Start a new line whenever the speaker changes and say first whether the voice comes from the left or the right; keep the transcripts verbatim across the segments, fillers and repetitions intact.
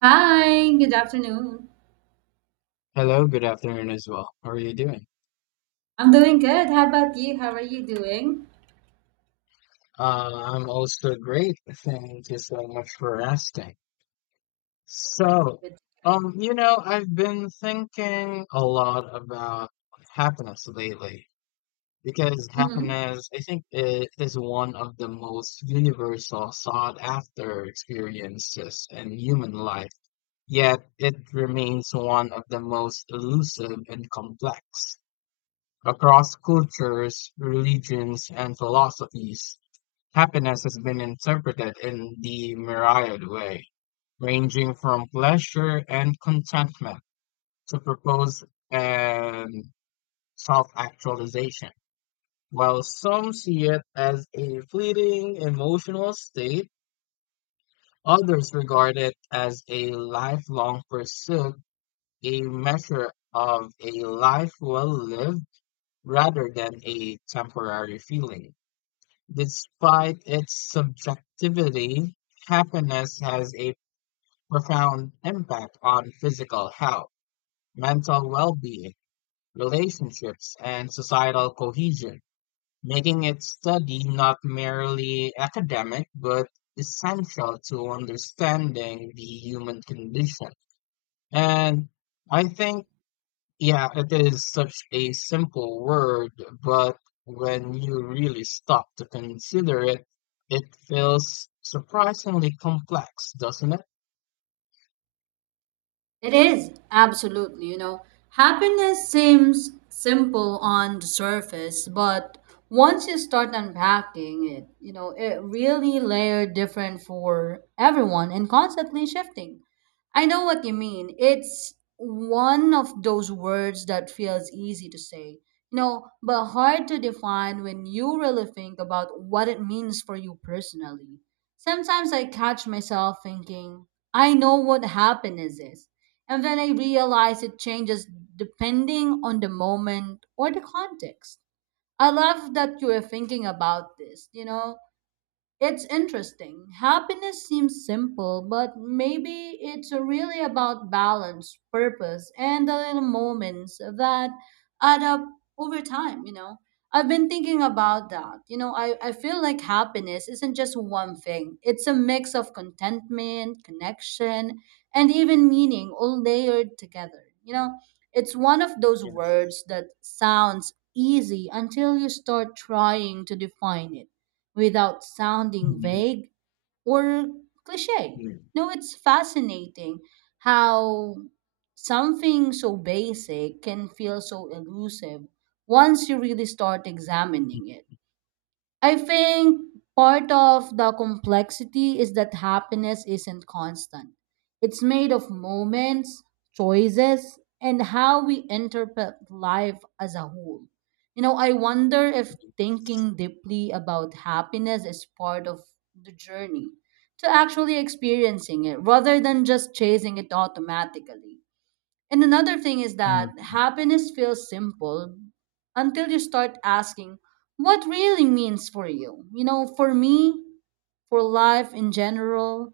right: Hi, good afternoon.
left: Hello, good afternoon as well. How are you doing?
right: I'm doing good. How about you? How are you doing?
left: Uh, I'm also great. Thank you so much for asking. So,
right: Good.
left: um, you know, I've been thinking a lot about happiness lately because
right: Mm-hmm.
left: happiness, I think, it is one of the most universal sought after experiences in human life. Yet it remains one of the most elusive and complex across cultures, religions, and philosophies. Happiness has been interpreted in the myriad way, ranging from pleasure and contentment to purpose and self-actualization. While some see it as a fleeting emotional state, others regard it as a lifelong pursuit, a measure of a life well lived rather than a temporary feeling. Despite its subjectivity, happiness has a profound impact on physical health, mental well being, relationships, and societal cohesion, making its study not merely academic but essential to understanding the human condition. And I think, yeah, it is such a simple word, but when you really stop to consider it, it feels surprisingly complex, doesn't it?
right: It is, absolutely. You know, happiness seems simple on the surface, but once you start unpacking it, you know, it really layer different for everyone and constantly shifting. I know what you mean. It's one of those words that feels easy to say, you know, but hard to define when you really think about what it means for you personally. Sometimes I catch myself thinking, I know what happiness is and then I realized it changes depending on the moment or the context. I love that you are thinking about this, you know, it's interesting. Happiness seems simple, but maybe it's really about balance, purpose, and the little moments that add up over time, you know. I've been thinking about that. You know, I, I feel like happiness isn't just one thing. It's a mix of contentment, connection, and even meaning all layered together. You know, it's one of those
left: Yes.
right: words that sounds easy until you start trying to define it without sounding
left: Mhm.
right: vague or cliche.
left: Yeah.
right: No, it's fascinating how something so basic can feel so elusive once you really start examining it. I think part of the complexity is that happiness isn't constant. It's made of moments, choices, and how we interpret life as a whole. You know, I wonder if thinking deeply about happiness is part of the journey to actually experiencing it rather than just chasing it automatically. And another thing is
left: Mhm.
right: that happiness feels simple until you start asking what really means for you. You know, for me, for life in general,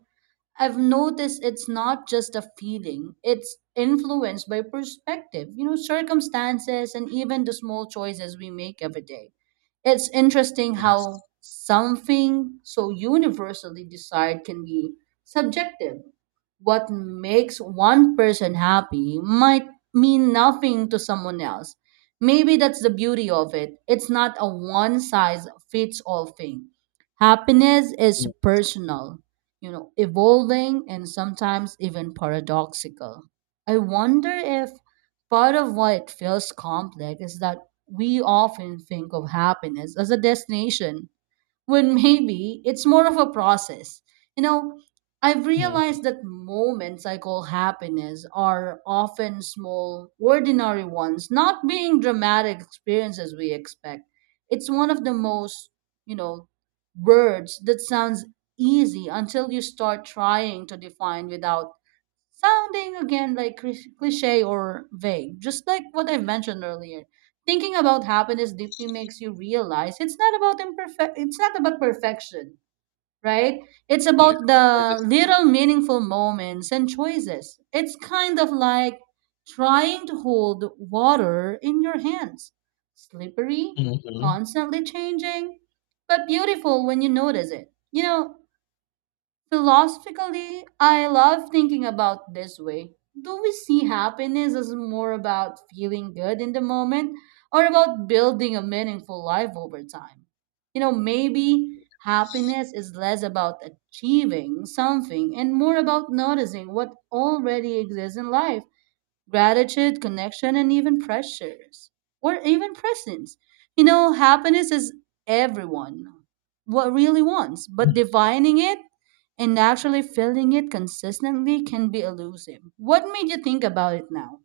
right: I've noticed it's not just a feeling, it's influenced by perspective, you know, circumstances, and even the small choices we make every day. It's interesting
left: Yes.
right: how something so universally desired can be subjective. What makes one person happy might mean nothing to someone else. Maybe that's the beauty of it. It's not a one size fits all thing. Happiness is
left: Mhm.
right: personal, you know, evolving and sometimes even paradoxical. I wonder if part of why it feels complex is that we often think of happiness as a destination when maybe it's more of a process. You know, I've
left: Mhm.
right: realized that moments I call happiness are often small, ordinary ones, not being dramatic experiences we expect. It's one of the most, you know, words that sounds easy until you start trying to define without sounding again like cri- cliche or vague, just like what I've mentioned earlier. Thinking about happiness deeply makes you realize it's not about imperfect it's not about perfection, right? It's
left: Yes.
right: about
left: That
right: the
left: is correct.
right: little meaningful moments and choices. It's kind of like trying to hold water in your hands. Slippery,
left: Mhm.
right: constantly changing, but beautiful when you notice it. You know, Philosophically, I love thinking about this way. Do we see happiness as more about feeling good in the moment or about building a meaningful life over time? You know, maybe happiness is less about achieving something and more about noticing what already exists in life: gratitude, connection, and even pressures, or even presence. You know, happiness is everyone what really wants, but defining it and actually feeling it consistently can be elusive. What made you think about it now?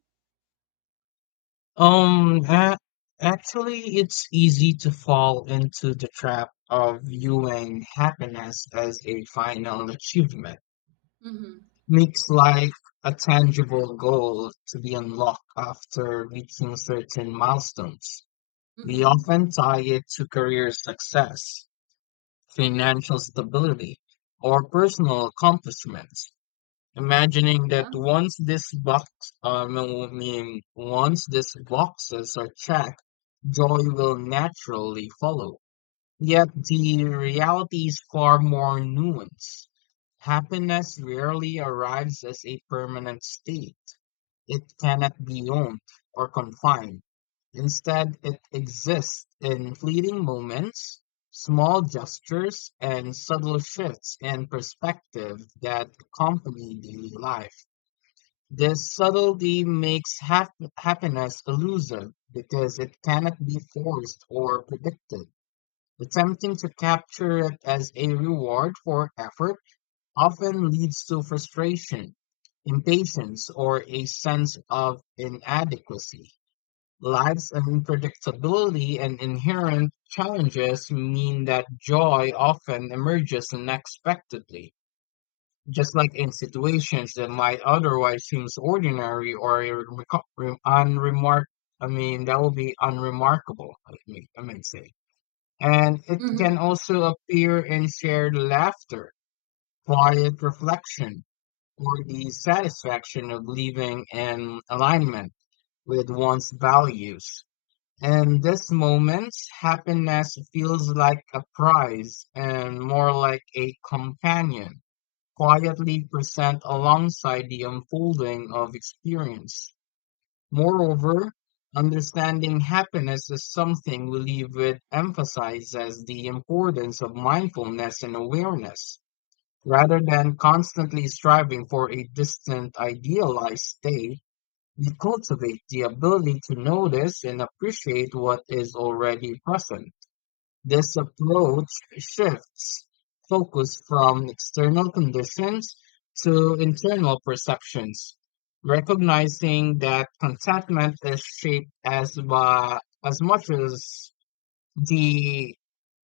left: Um, a- Actually, it's easy to fall into the trap of viewing happiness as a final achievement.
right: Mm-hmm.
left: Makes like a tangible goal to be unlocked after reaching certain milestones. We
right: Mm-hmm.
left: often tie it to career success, financial stability, or personal accomplishments, imagining that
right: Yeah.
left: once this box, um, I mean, once these boxes are checked, joy will naturally follow. Yet the reality is far more nuanced. Happiness rarely arrives as a permanent state. It cannot be owned or confined. Instead, it exists in fleeting moments, small gestures, and subtle shifts in perspective that accompany daily life. This subtlety makes hap- happiness elusive because it cannot be forced or predicted. Attempting to capture it as a reward for effort often leads to frustration, impatience, or a sense of inadequacy. Life's unpredictability and inherent challenges mean that joy often emerges unexpectedly, just like in situations that might otherwise seem ordinary or irreco- re- unremark. I mean, that would be unremarkable. I mean, I might say And it can also appear in shared laughter, quiet reflection, or the satisfaction of living in alignment with one's values. In these moments, happiness feels like a prize and more like a companion, quietly present alongside the unfolding of experience. Moreover, understanding happiness is something Leavitt emphasizes the importance of mindfulness and awareness. Rather than constantly striving for a distant, idealized state, we cultivate the ability to notice and appreciate what is already present. This approach shifts focus from external conditions to internal perceptions, recognizing that contentment is shaped as, by, as much as the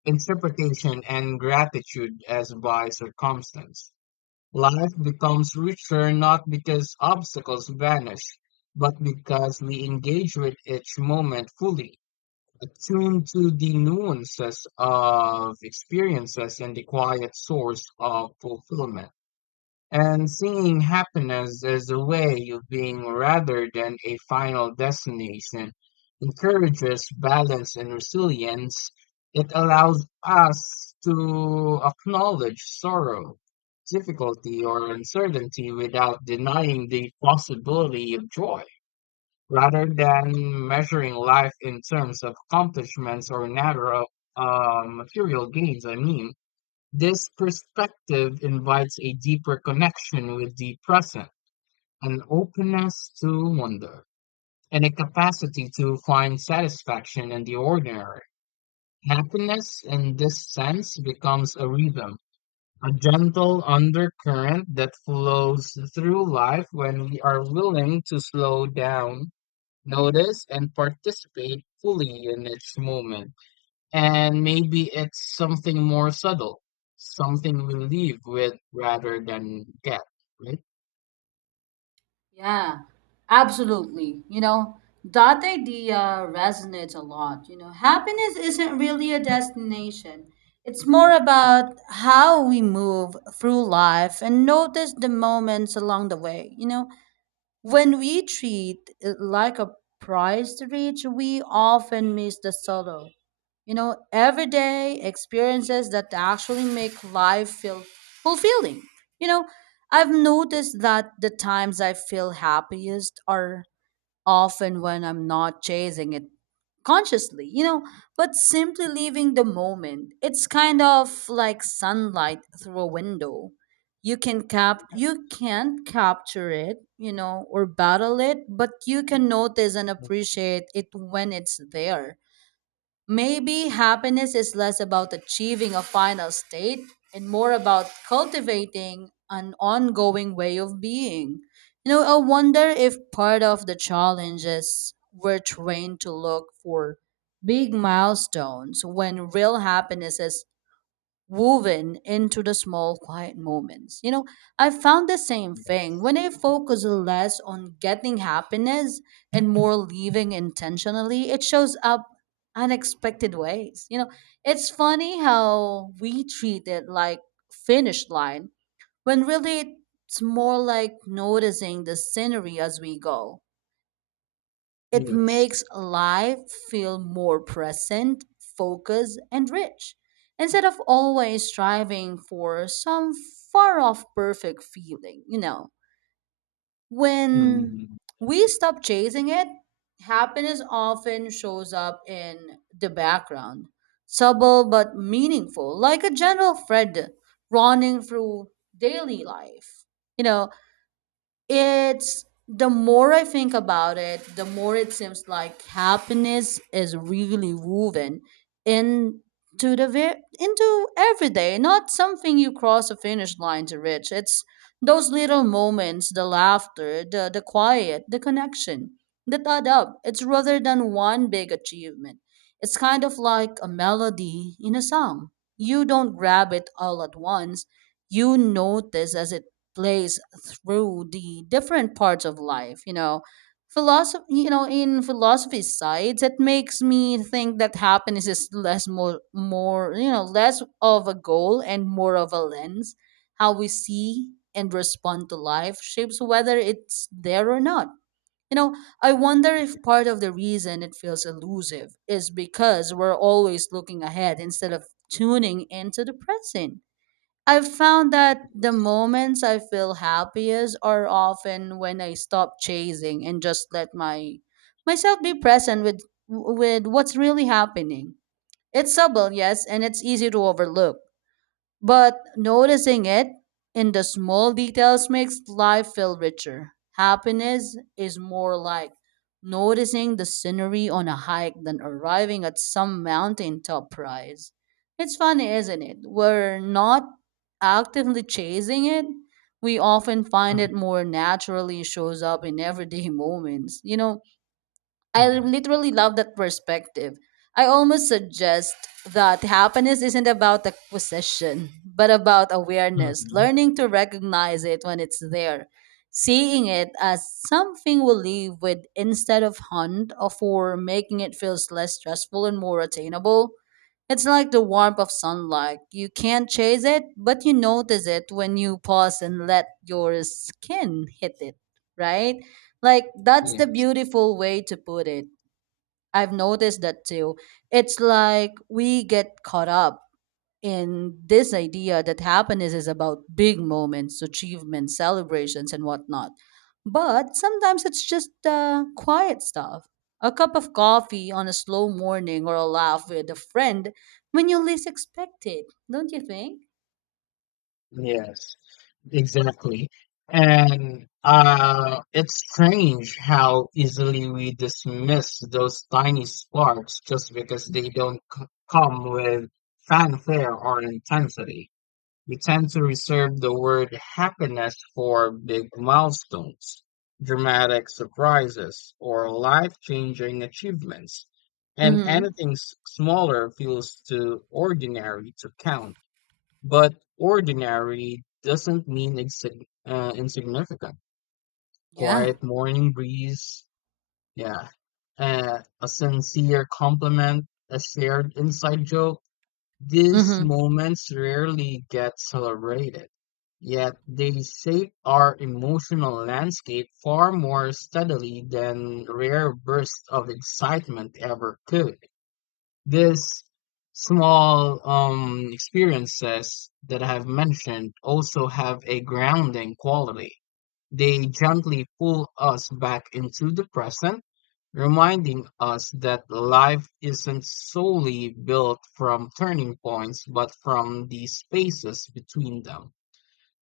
left: interpretation and gratitude as by circumstance. Life becomes richer not because obstacles vanish, but because we engage with each moment fully attuned to the nuances of experiences and the quiet source of fulfillment. And seeing happiness as a way of being rather than a final destination encourages balance and resilience. It allows us to acknowledge sorrow, difficulty, or uncertainty without denying the possibility of joy rather than measuring life in terms of accomplishments or narrow uh, material gains. I mean, this perspective invites a deeper connection with the present, an openness to wonder, and a capacity to find satisfaction in the ordinary. Happiness in this sense becomes a rhythm, a gentle undercurrent that flows through life when we are willing to slow down notice and participate fully in its moment. And maybe it's something more subtle, something we leave with rather than get, right?
right: Yeah, absolutely. You know, that idea resonates a lot. You know, happiness isn't really a destination, it's more about how we move through life and notice the moments along the way. You know, when we treat it like a prize to reach, we often miss the solo. You know, everyday experiences that actually make life feel fulfilling. You know, I've noticed that the times I feel happiest are often when I'm not chasing it consciously, you know, but simply leaving the moment. It's kind of like sunlight through a window. You can cap you can't capture it, you know, or battle it, but you can notice and appreciate it when it's there. Maybe happiness is less about achieving a final state and more about cultivating an ongoing way of being. You know, I wonder if part of the challenge is we're trained to look for big milestones when real happiness is woven into the small quiet moments. You know, I found the same thing. When
left: Yes.
right: I focus less on getting happiness and more living intentionally, it shows up unexpected ways. You know, it's funny how we treat it like finish line when really it's more like noticing the scenery as we go. It
left: Yes.
right: makes life feel more present, focused, and rich, instead of always striving for some far off perfect feeling, you know. When
left: Hmm.
right: we stop chasing it, happiness often shows up in the background, subtle but meaningful, like a gentle thread running through daily life. You know, it's the more I think about it, the more it seems like happiness is really woven into the ve- into everyday, not something you cross a finish line to reach. It's those little moments, the laughter, the the quiet, the connection that add up. It's rather than one big achievement. It's kind of like a melody in a song. You don't grab it all at once. You notice as it plays through the different parts of life. You know philosophy you know In philosophy sides, it makes me think that happiness is less more more you know less of a goal and more of a lens. How we see and respond to life shapes whether it's there or not. you know I wonder if part of the reason it feels elusive is because we're always looking ahead instead of tuning into the present. I've found that the
left: Yes.
right: moments I feel happiest are often when I stop chasing and just let my myself be present with with what's really happening. It's subtle, yes, and it's easy to overlook, but noticing it in the small details makes life feel richer. Happiness is more like noticing the scenery on a hike than arriving at some mountaintop prize. It's funny, isn't it? We're not actively chasing it. We often find
left: Uh,
right: it more naturally shows up in everyday moments. You know, I
left: yes.
right: literally love that perspective. I almost suggest that happiness isn't about acquisition, but about awareness,
left: Mhm.
right: learning to recognize it when it's there, seeing it as something we live with instead of hunt or for making it feels less stressful and more attainable. It's like the warmth of sunlight. You can't chase it, but you notice it when you pause and let your skin hit it, right? Like that's the
left: Yes.
right: beautiful way to put it. I've noticed that too. It's like we get caught up in this idea that happiness is about big moments, achievements, celebrations and whatnot. But sometimes it's just uh, quiet stuff. A cup of coffee on a slow morning or a laugh with a friend when you least expect it, don't you think?
left: Yes. Exactly. And uh, it's strange how easily we dismiss those tiny sparks just because they don't c- come with fanfare or intensity. We tend to reserve the word happiness for big milestones, dramatic surprises, or life-changing achievements. And
right: Mm-hmm.
left: anything s- smaller feels too ordinary to count. But ordinary doesn't mean insig- uh, insignificant.
right: Yeah.
left: Quiet morning breeze, yeah, uh, a sincere compliment, a shared inside joke. These
right: Mm-hmm.
left: moments rarely get celebrated, yet they shape our emotional landscape far more steadily than rare bursts of excitement ever could. These small um, experiences that I have mentioned also have a grounding quality. They gently pull us back into the present, reminding us that life isn't solely built from turning points, but from the spaces between them.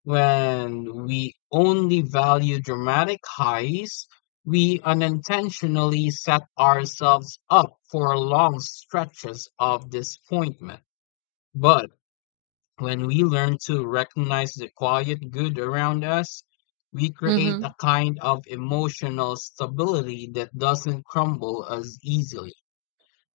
left: When we only value dramatic highs, we unintentionally set ourselves up for long stretches of disappointment. But when we learn to recognize the quiet good around us, we create
right: Mm-hmm.
left: a kind of emotional stability that doesn't crumble as easily.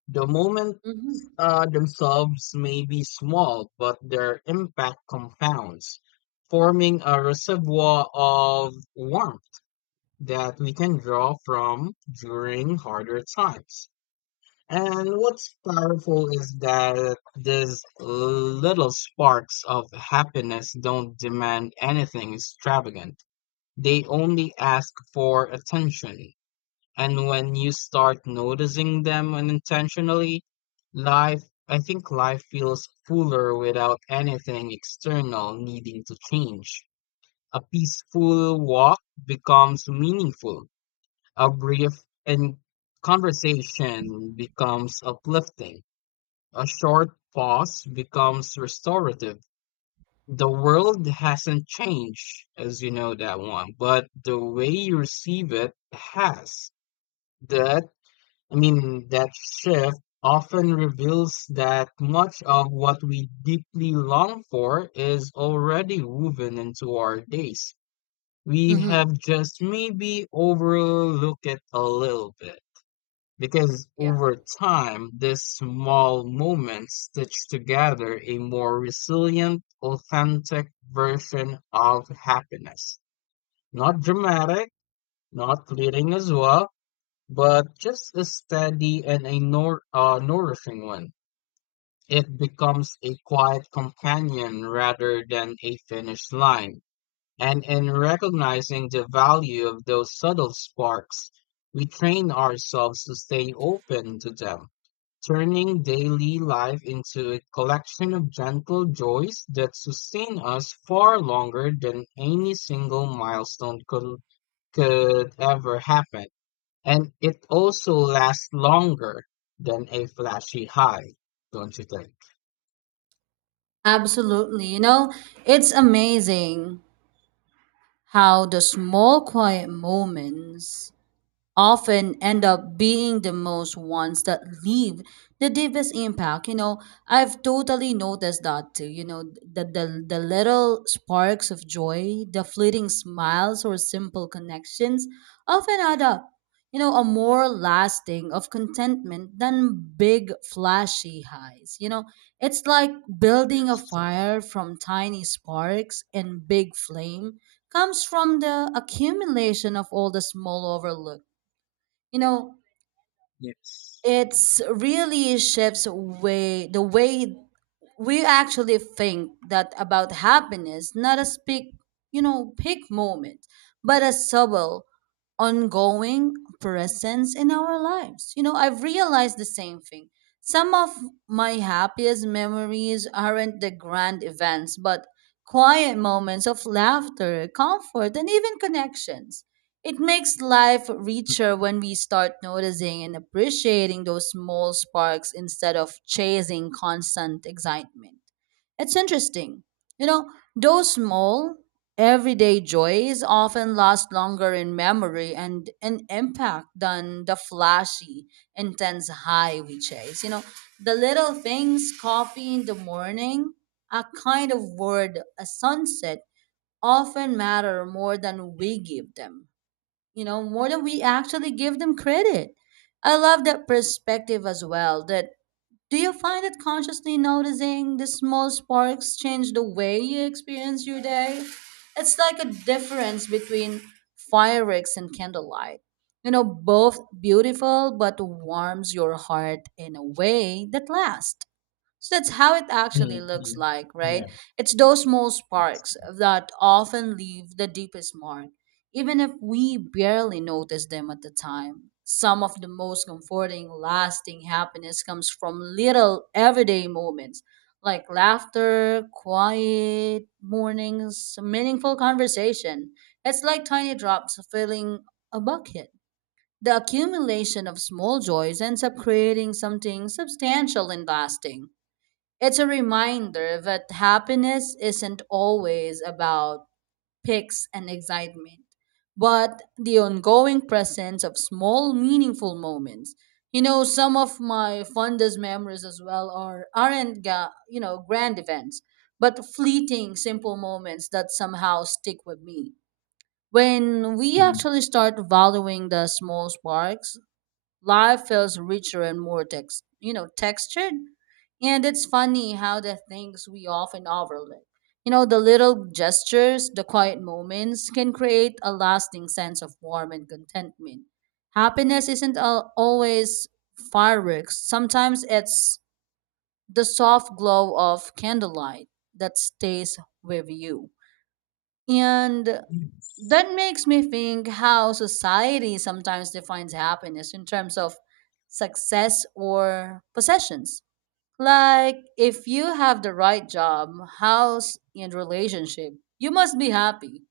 left: The moment
right: Mm-hmm.
left: uh, themselves may be small, but their impact compounds, forming a reservoir of warmth that we can draw from during harder times. And what's powerful is that these little sparks of happiness don't demand anything extravagant. They only ask for attention, and when you start noticing them unintentionally, life, I think life feels fuller without anything external needing to change. A peaceful walk becomes meaningful. A brief and conversation becomes uplifting. A short pause becomes restorative. The world hasn't changed, as you know that one, but the way you receive it has. That I mean, that shift often reveals that much of what we deeply long for is already woven into our days. We
right: Mm-hmm.
left: have just maybe overlooked it a little bit. Because
right: Yeah.
left: over time, these small moments stitch together a more resilient, authentic version of happiness. Not dramatic, not fleeting as well, but just as steady and a nour- uh, nourishing one. It becomes a quiet companion rather than a finish line. And in recognizing the value of those subtle sparks, we train ourselves to stay open to them, turning daily life into a collection of gentle joys that sustain us far longer than any single milestone could, could ever happen. And it also lasts longer than a flashy high, don't you think?
right: Absolutely. You know, it's amazing how the small quiet moments often end up being the most ones that leave the deepest impact. you know I've totally noticed that too. You know the, the the little sparks of joy, the fleeting smiles or simple connections often add up, you know a more lasting of contentment than big flashy highs. You know it's like building a
left: Yes.
right: fire from tiny sparks, and big flame comes from the accumulation of all the small overlook. you know
left: Yes.
right: it's really shifts way the way we actually think that about happiness, not as big, you know big moment, but a subtle, ongoing presence in our lives. you know I've realized the same thing. Some of my happiest memories aren't the grand events but quiet moments of laughter, comfort, and even connections. It makes life richer when we start noticing and appreciating those small sparks instead of chasing constant excitement. It's interesting. You know, those small, everyday joys often last longer in memory and in impact than the flashy, intense high we chase. You know, the little things, coffee in the morning, a kind of word, a sunset, often matter more than we give them you know, more than we actually give them credit. I love that perspective as well. That Do you find that consciously noticing the small sparks change the way you experience your day? It's like a difference between fireworks and candlelight. You know, both beautiful but warms your heart in a way that lasts. So that's how it actually looks
left: Hmm.
right: like, right?
left: Yeah.
right: It's those small sparks that often leave the deepest mark, even if we barely notice them at the time. Some of the most comforting, lasting happiness comes from little everyday moments like laughter, quiet mornings, meaningful conversation. It's like tiny drops filling a bucket. The accumulation of small joys ends up creating something substantial and lasting. It's a reminder that happiness isn't always about pics and excitement, but the ongoing presence of small, meaningful moments. You know, some of my fondest memories as well are aren't ga- you know grand events, but fleeting, simple moments that somehow stick with me. When we
left: Mm.
right: actually start valuing the small sparks, life feels richer and more text, you know, textured. And it's funny how the things we often overlook, you know, the little gestures, the quiet moments can create a lasting sense of warmth and contentment. Happiness isn't al- always fireworks. Sometimes it's the soft glow of candlelight that stays with you. And that makes me think how society sometimes defines happiness in terms of success or possessions. Like, if you have the right job, house, and relationship, you must be happy.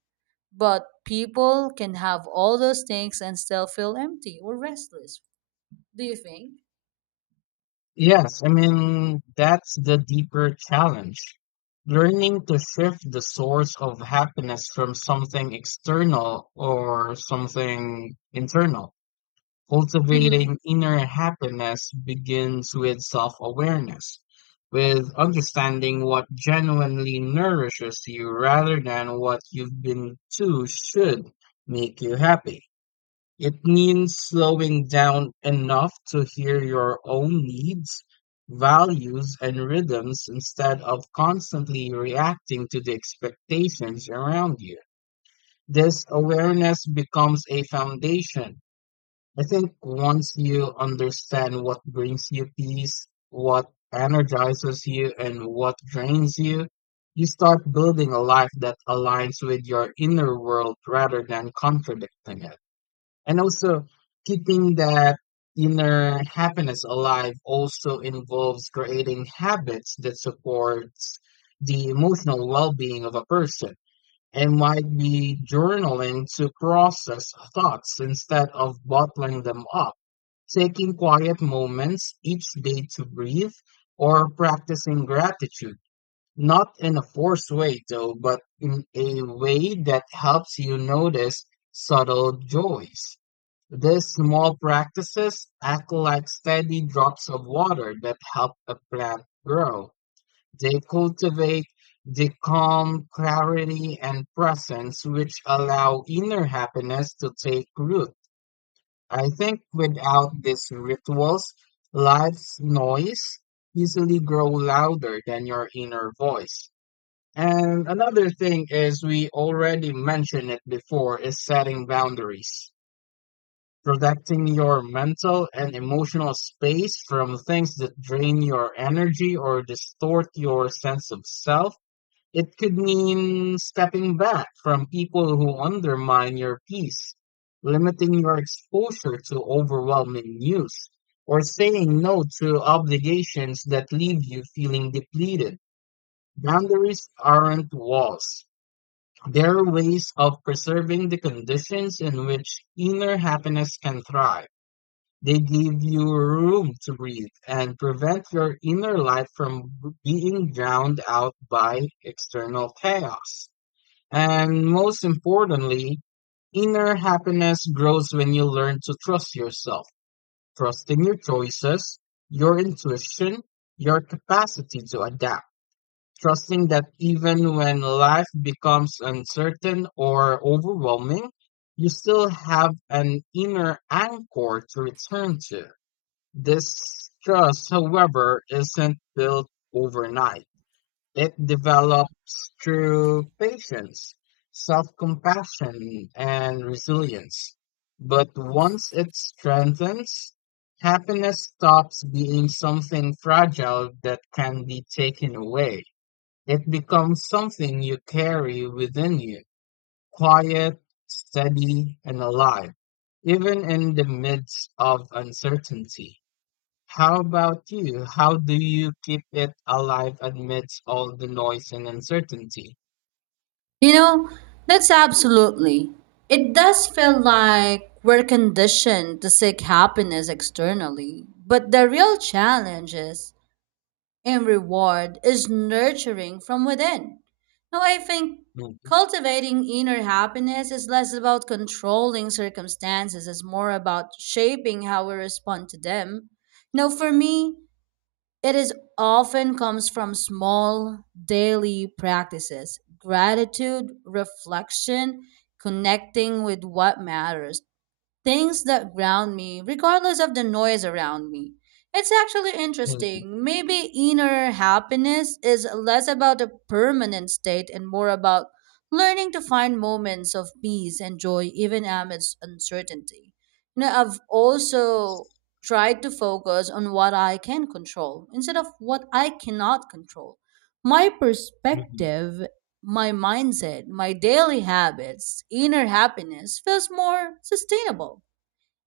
right: But people can have all those things and still feel empty or restless. Do you think?
left: Yes, I mean, that's the deeper challenge. Learning to shift the source of happiness from something external or something internal.
right: Mm-hmm.
left: Cultivating inner happiness begins with self awareness, with understanding what genuinely nourishes you rather than what you've been to should make you happy. It means slowing down enough to hear your own needs, values, and rhythms instead of constantly reacting to the expectations around you. This awareness becomes a foundation. I think once you understand what brings you peace, what energizes you, and what drains you, you start building a life that aligns with your inner world rather than contradicting it. And also, keeping that inner happiness alive also involves creating habits that supports the emotional well-being of a person and might be journaling to process thoughts instead of bottling them up, taking quiet moments each day to breathe, or practicing gratitude. Not in a forced way, though, but in a way that helps you notice subtle joys. These small practices act like steady drops of water that help a plant grow. They cultivate the calm, clarity, and presence which allow inner happiness to take root. I think without these rituals, life's noise easily grow louder than your inner voice. And another thing is we already mentioned it before is setting boundaries. Protecting your mental and emotional space from things that drain your energy or distort your sense of self, it could mean stepping back from people who undermine your peace, limiting your exposure to overwhelming news, or saying no to obligations that leave you feeling depleted. Boundaries aren't walls. They're ways of preserving the conditions in which inner happiness can thrive. They give you room to breathe and prevent your inner life from being drowned out by external chaos. And most importantly, inner happiness grows when you learn to trust yourself, trusting your choices, your intuition, your capacity to adapt, trusting that even when life becomes uncertain or overwhelming, you still have an inner anchor to return to. This trust, however, isn't built overnight. It develops through patience, self-compassion, and resilience. But once it strengthens, happiness stops being something fragile that can be taken away. It becomes something you carry within you, quiet, steady, and alive, even in the midst of uncertainty. How about you? How do you keep it alive amidst all the noise and uncertainty?
right: You know, that's absolutely. It does feel like we're conditioned to seek happiness externally, but the real challenge is and reward is nurturing from within. Now, I think
left: Mhm.
right: cultivating inner happiness is less about controlling circumstances, it's more about shaping how we respond to them. Now, for me, it is often comes from small daily practices, gratitude, reflection, connecting with what matters, things that ground me, regardless of the noise around me. It's actually
left: Mhm.
right: interesting. Maybe inner happiness is less about a permanent state and more about learning to find moments of peace and joy even amidst uncertainty. You know, I've also tried to focus on what I can control instead of what I cannot control. My
left: Mhm.
right: perspective, my mindset, my daily habits, inner happiness feels more sustainable.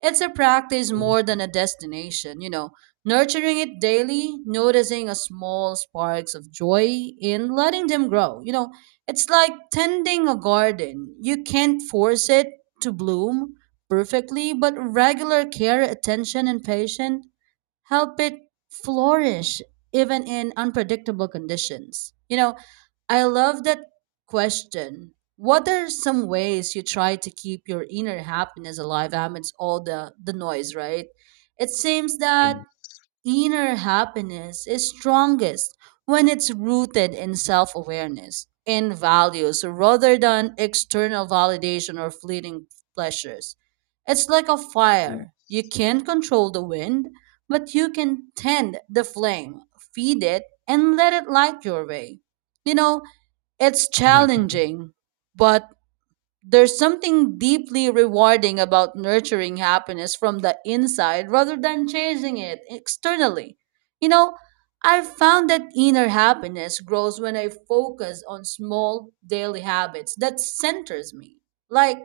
right: It's a practice
left: Mhm.
right: more
left: Yes.
right: than a destination, you know, nurturing it daily, noticing a small sparks of joy in letting them grow. You know, it's like tending a garden. You can't force it to bloom perfectly, but regular care, attention, and patience help it flourish even in unpredictable conditions. You know, I love that question. What are some ways you try to keep your inner happiness alive amidst all the, the noise, right? It seems that inner happiness is strongest when it's rooted in self awareness, in values, rather than external validation or fleeting pleasures. It's like a fire. You can't control the wind, but you can tend the flame, feed it, and let it light your way. You know, it's
left: Mhm. Mhm.
right: challenging, but there's something deeply rewarding about nurturing happiness from the inside rather than chasing it externally. You know, I've found that inner happiness grows when I focus on small daily habits that centers me. Like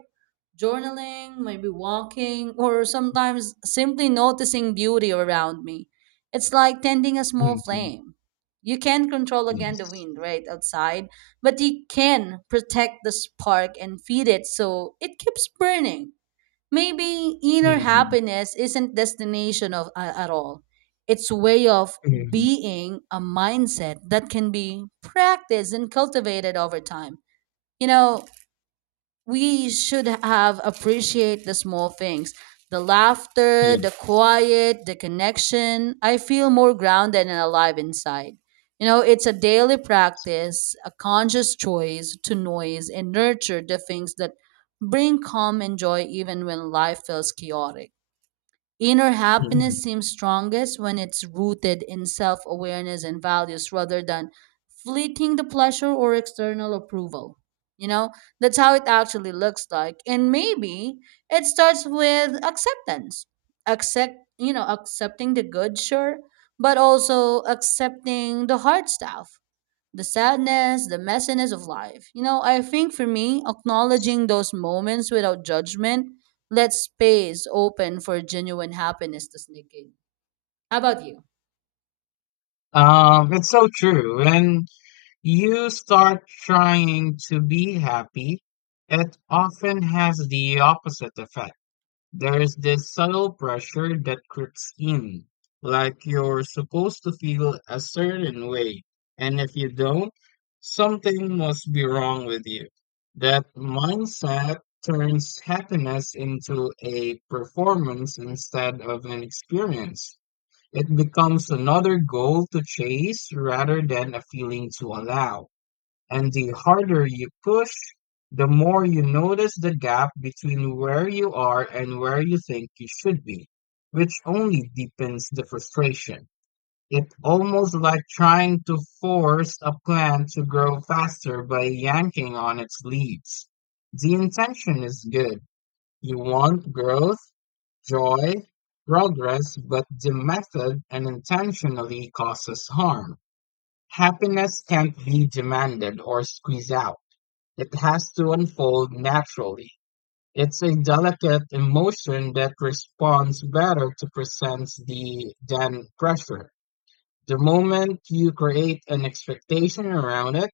right: journaling, maybe walking, or sometimes simply noticing beauty around me. It's like tending a small
left: Mhm.
right: flame. You can't control again the
left: Yes.
right: wind right outside, but you can protect the spark and feed it so it keeps burning. Maybe inner
left: Mhm.
right: happiness isn't destination of a- at all. It's way of
left: Mhm.
right: being a mindset that can be practiced and cultivated over time. You know, we should have appreciate the small things, the laughter, the
left: Yes.
right: quiet, the connection. I feel more grounded and alive inside. You know, it's a daily practice, a conscious choice to noise and nurture the things that bring calm and joy even when life feels chaotic. Inner
left: Mhm.
right: happiness seems strongest when it's rooted in self awareness and values rather than fleeting the pleasure or external approval. You know, that's how it actually looks like. And maybe it starts with acceptance. Accept, you know, accepting the good, sure, but also accepting the hard stuff, the sadness, the messiness of life. You know, I think for me, acknowledging those moments without judgment lets space open for genuine happiness to sneak in. How about you?
left: Um, it's so true. When you start trying to be happy, it often has the opposite effect. There's this subtle pressure that creeps in, like you're supposed to feel a certain way, and if you don't, something must be wrong with you. That mindset turns happiness into a performance instead of an experience. It becomes another goal to chase rather than a feeling to allow. And the harder you push, the more you notice the gap between where you are and where you think you should be, which only deepens the frustration. It's almost like trying to force a plant to grow faster by yanking on its leaves. The intention is good. You want growth, joy, progress, but the method unintentionally causes harm. Happiness can't be demanded or squeezed out. It has to unfold naturally. It's a delicate emotion that responds better to presents the than pressure. The moment you create an expectation around it,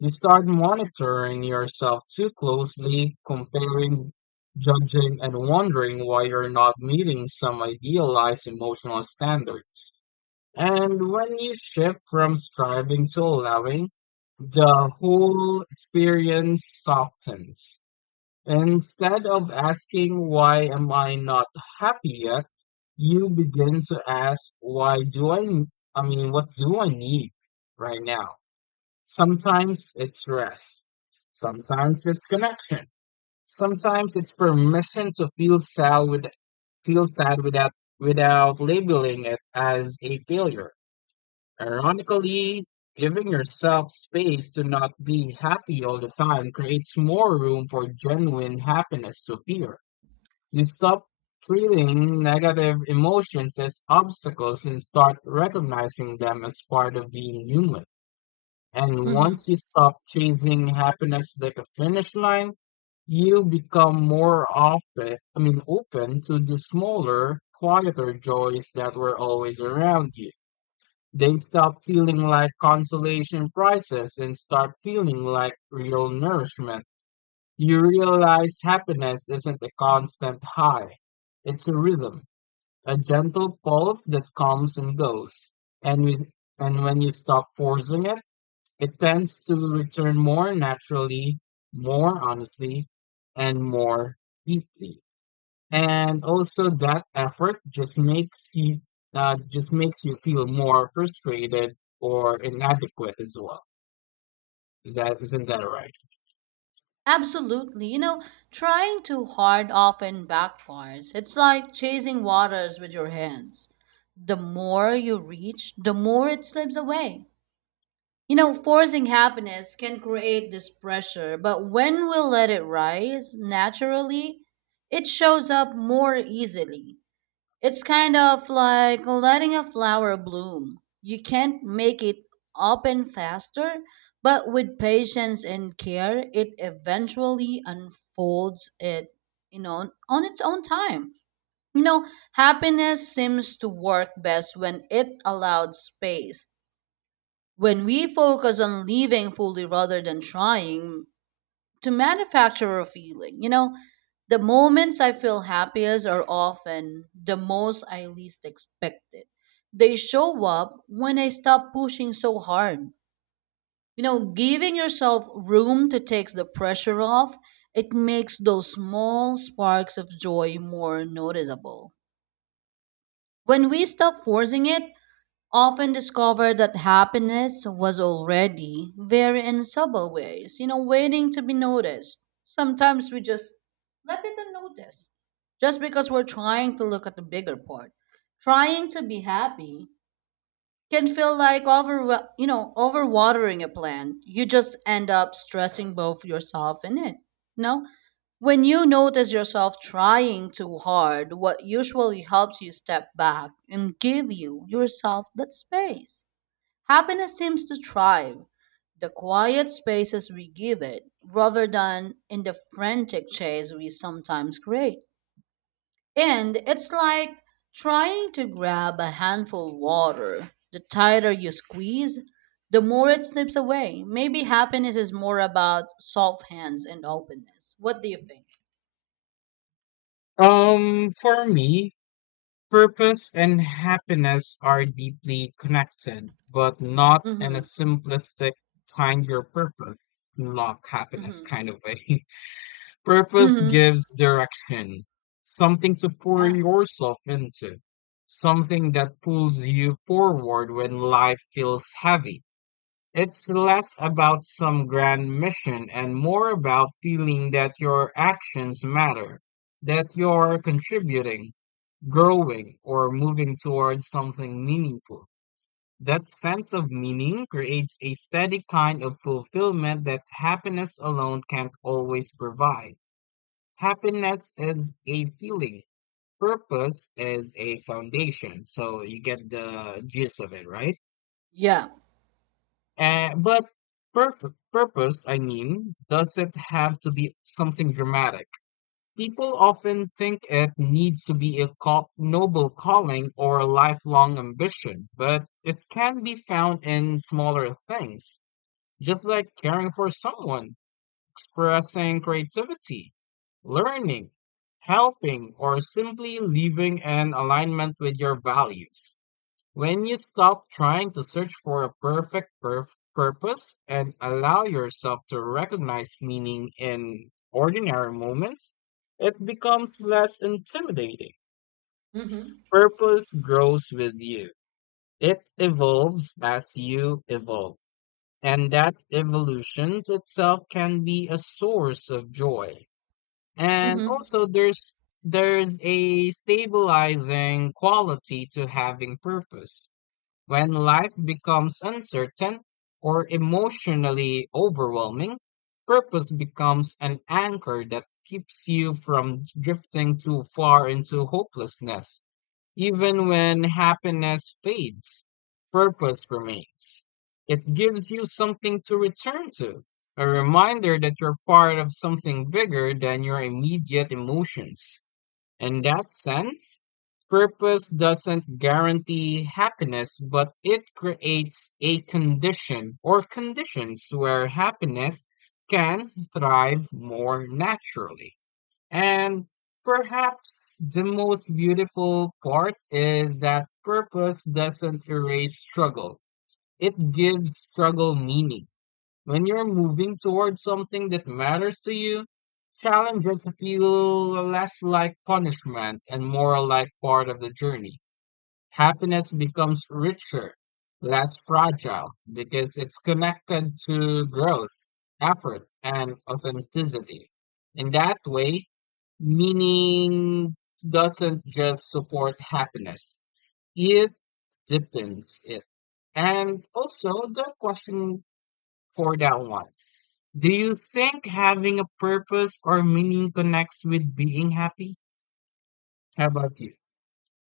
left: you start monitoring yourself too closely, comparing, judging, and wondering why you're not meeting some idealized emotional standards. And when you shift from striving to allowing, the whole experience softens. Instead of asking, why am I not happy yet? You begin to ask, why do I, n- I mean, what do I need right now? Sometimes it's rest. Sometimes it's connection. Sometimes it's permission to feel sad with, feel sad without, without labeling it as a failure. Ironically, giving yourself space to not be happy all the time creates more room for genuine happiness to appear. You stop treating negative emotions as obstacles and start recognizing them as part of being human. And
right: Mm-hmm.
left: once you stop chasing happiness like a finish line, you become more often, I mean, open to the smaller, quieter joys that were always around you. They stop feeling like consolation prizes and start feeling like real nourishment. You realize happiness isn't a constant high. It's a rhythm, a gentle pulse that comes and goes. And we, and when you stop forcing it, it tends to return more naturally, more honestly, and more deeply, and also that effort just makes you uh, just makes you feel more frustrated or inadequate as well. Is that isn't that right?
right: Absolutely. You know, trying too hard often backfires. It's like chasing waters with your hands. The more you reach, the more it slips away. You know, forcing happiness can create this pressure, but when we let it rise naturally, it shows up more easily. It's kind of like letting a flower bloom. You can't make it open faster, but with patience and care, it eventually unfolds it, you know, on on its own time. You know, happiness seems to work best when it allowed space, when we focus on living fully rather than trying to manufacture a feeling. You know, the moments I feel happiest are often the most I least expect it. They show up when I stop pushing so hard. You know, giving yourself room to take the pressure off, it makes those small sparks of joy more noticeable. When we stop forcing it, often discovered that happiness was already there in subtle ways, you know, waiting to be noticed. Sometimes we just let it unnoticed just because we're trying to look at the bigger part. Trying to be happy can feel like over you know overwatering a plant. You just end up stressing both yourself and it. You when you notice yourself trying too hard, what usually helps you step back and give you yourself that space. Happiness seems to thrive the quiet spaces we give it rather than in the frantic chase we sometimes create. And it's like trying to grab a handful of water. The tighter you squeeze, the more it slips away. Maybe happiness is more about soft hands and openness. What do you think?
left: Um, for me, purpose and happiness are deeply connected, but not in a
right: Mm-hmm.
left: simplistic find your purpose, unlock happiness
right: Mm-hmm.
left: kind of way. Purpose
right: Mm-hmm.
left: gives direction, something to pour
right: Yeah.
left: yourself into, something that pulls you forward when life feels heavy. It's less about some grand mission and more about feeling that your actions matter, that you're contributing, growing, or moving towards something meaningful. That sense of meaning creates a steady kind of fulfillment that happiness alone can't always provide. Happiness is a feeling, purpose is a foundation. So you get the gist of it, right?
right: Yeah.
left: Uh, but perf- purpose, I mean, doesn't have to be something dramatic. People often think it needs to be a call- noble calling or a lifelong ambition, but it can be found in smaller things, just like caring for someone, expressing creativity, learning, helping, or simply living in alignment with your values. When you stop trying to search for a perfect perf- purpose and allow yourself to recognize meaning in ordinary moments, it becomes less intimidating.
right: Mm-hmm.
left: Purpose grows with you. It evolves as you evolve, and that evolution itself can be a source of joy. And
right: Mm-hmm.
left: also there's there's a stabilizing quality to having purpose. When life becomes uncertain or emotionally overwhelming, purpose becomes an anchor that keeps you from drifting too far into hopelessness. Even when happiness fades, purpose remains. It gives you something to return to, a reminder that you're part of something bigger than your immediate emotions. In that sense, purpose doesn't guarantee happiness, but it creates a condition or conditions where happiness can thrive more naturally. And perhaps the most beautiful part is that purpose doesn't erase struggle. It gives struggle meaning. When you're moving towards something that matters to you, challenges feel less like punishment and more like part of the journey. Happiness becomes richer, less fragile, because it's connected to growth, effort, and authenticity. In that way, meaning doesn't just support happiness, it deepens it. And also, the question for that one, do you think having a purpose or meaning connects with being happy? How about you?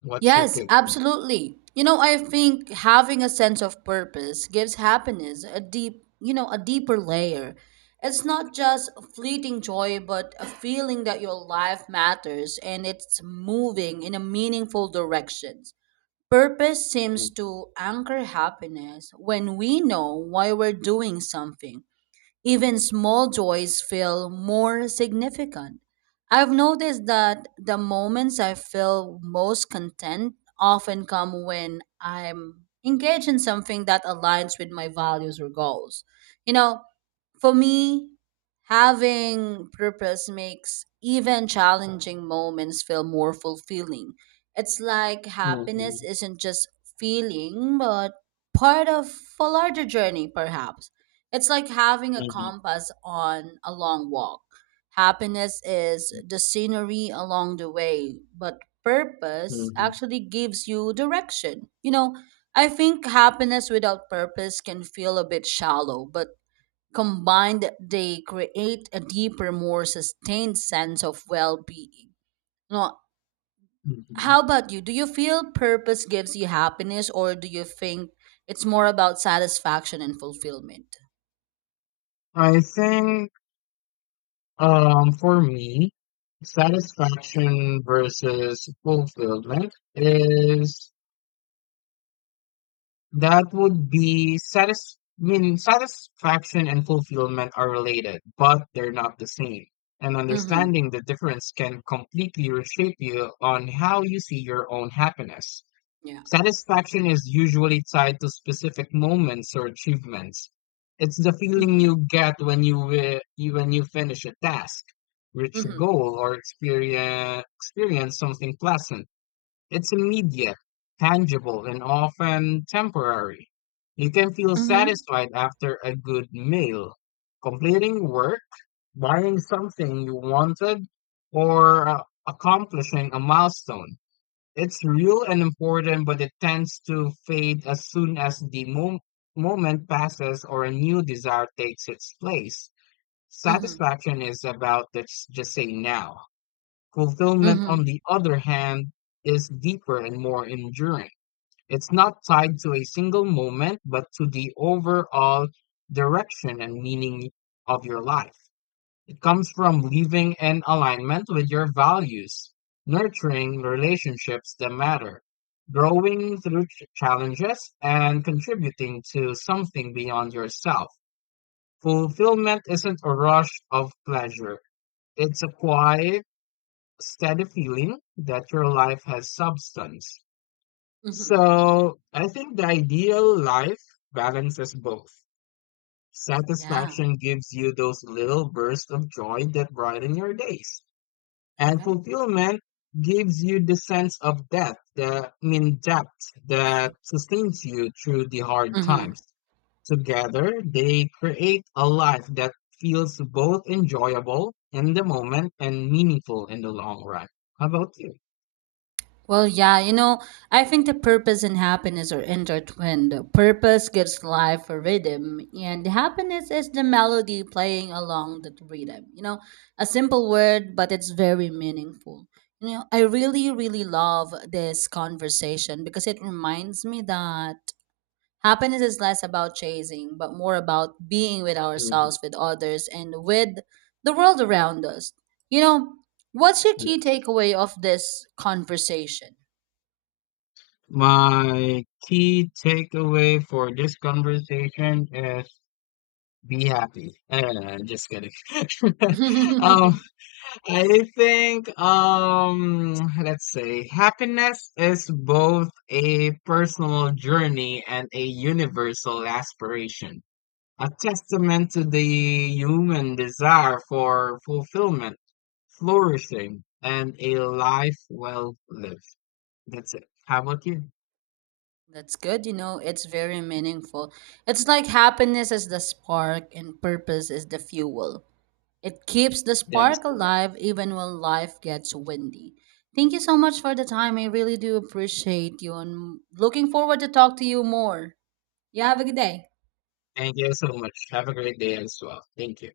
left: What's your
right: Yes,
left: take on
right: absolutely. You know, I think having a sense of purpose gives happiness a deep, you know, a deeper layer. It's not just fleeting joy, but a feeling that your life matters and it's moving in a meaningful direction. Purpose
left: that?
right: seems to anchor happiness when we know why we're doing something. Even small joys feel more significant. I've noticed that the moments I feel most content often come when I'm engaged in something that aligns with my values or goals. You know, for me, having purpose makes even challenging moments feel more fulfilling. It's like
left: Mhm, mhm,
right: happiness isn't just feeling, but part of a larger journey, perhaps. It's like having a
left: mhm.
right: compass on a long walk. Happiness is the scenery along the way, but purpose
left: Mhm,
right: actually gives you direction. You know, I think happiness without purpose can feel a bit shallow, but combined, they create a deeper, more sustained sense of well being.
left: mhm.
right: How about you? Do you feel purpose gives you happiness, or do you think it's more about satisfaction and fulfillment?
left: I think um, for me, satisfaction versus fulfillment is that would be satis I mean satisfaction and fulfillment are related, but they're not the same. And
right: Mm-hmm.
left: understanding the difference can completely reshape you on how you see your own happiness.
right: Yeah.
left: Satisfaction is usually tied to specific moments or achievements. It's the feeling
right: Mm-hmm.
left: you get when you wi- you- when you finish a task, reach a
right: Mm-hmm.
left: goal, or experience experience something pleasant. It's immediate, tangible, and often temporary. You can feel
right: Mm-hmm.
left: satisfied after a good meal, completing work, buying something you wanted, or uh, accomplishing a milestone. It's real and important, but it tends to fade as soon as the mo- moment passes or a new desire takes its place.
right: Mm-hmm.
left: Satisfaction is about the us just say now. Fulfillment,
right: Mm-hmm.
left: on the other hand, is deeper and more enduring. It's not tied to a single moment, but to the overall direction and meaning of your life. It comes from living in alignment with your values, nurturing relationships that matter, growing through ch- challenges, and contributing to something beyond yourself. Fulfillment isn't a rush of pleasure, it's a quiet, steady feeling that your life has substance.
right: Mm-hmm.
left: So, I think the ideal life balances both.
right: Yeah.
left: Satisfaction gives you those little bursts of joy that brighten your days. And
right: Correct.
left: fulfillment gives you the sense of depth, the I mean depth that sustains you through the hard
right: Mm-hmm.
left: times. Together, they create a life that feels both enjoyable in the moment and meaningful in the long run. How about you?
right: Well, yeah, you know, I think the purpose and happiness are intertwined. Purpose gives life a rhythm, and happiness is the melody playing along that rhythm. You know, a simple word, but it's very meaningful. You know, I really, really love this conversation because it reminds me that happiness is less about chasing, but more about being with
left: Mhm.
right: ourselves, with others, and with the world around us. You know, what's your key
left: Yes.
right: takeaway of this conversation?
left: My key takeaway for this conversation is be happy. Uh, just kidding. um, I think um let's say happiness is both a personal journey and a universal aspiration, a testament to the human desire for fulfillment, flourishing, and a life well lived. That's it. How about you?
right: That's good. You know, it's very meaningful. It's like happiness is the spark and purpose is the fuel. It keeps the
left: That is
right: spark
left: correct.
right: alive even when life gets windy. Thank you so much for the time. I really do appreciate you and looking forward to talk to you more. You have a good day.
left: Thank you so much. Have a great day as well. Thank you.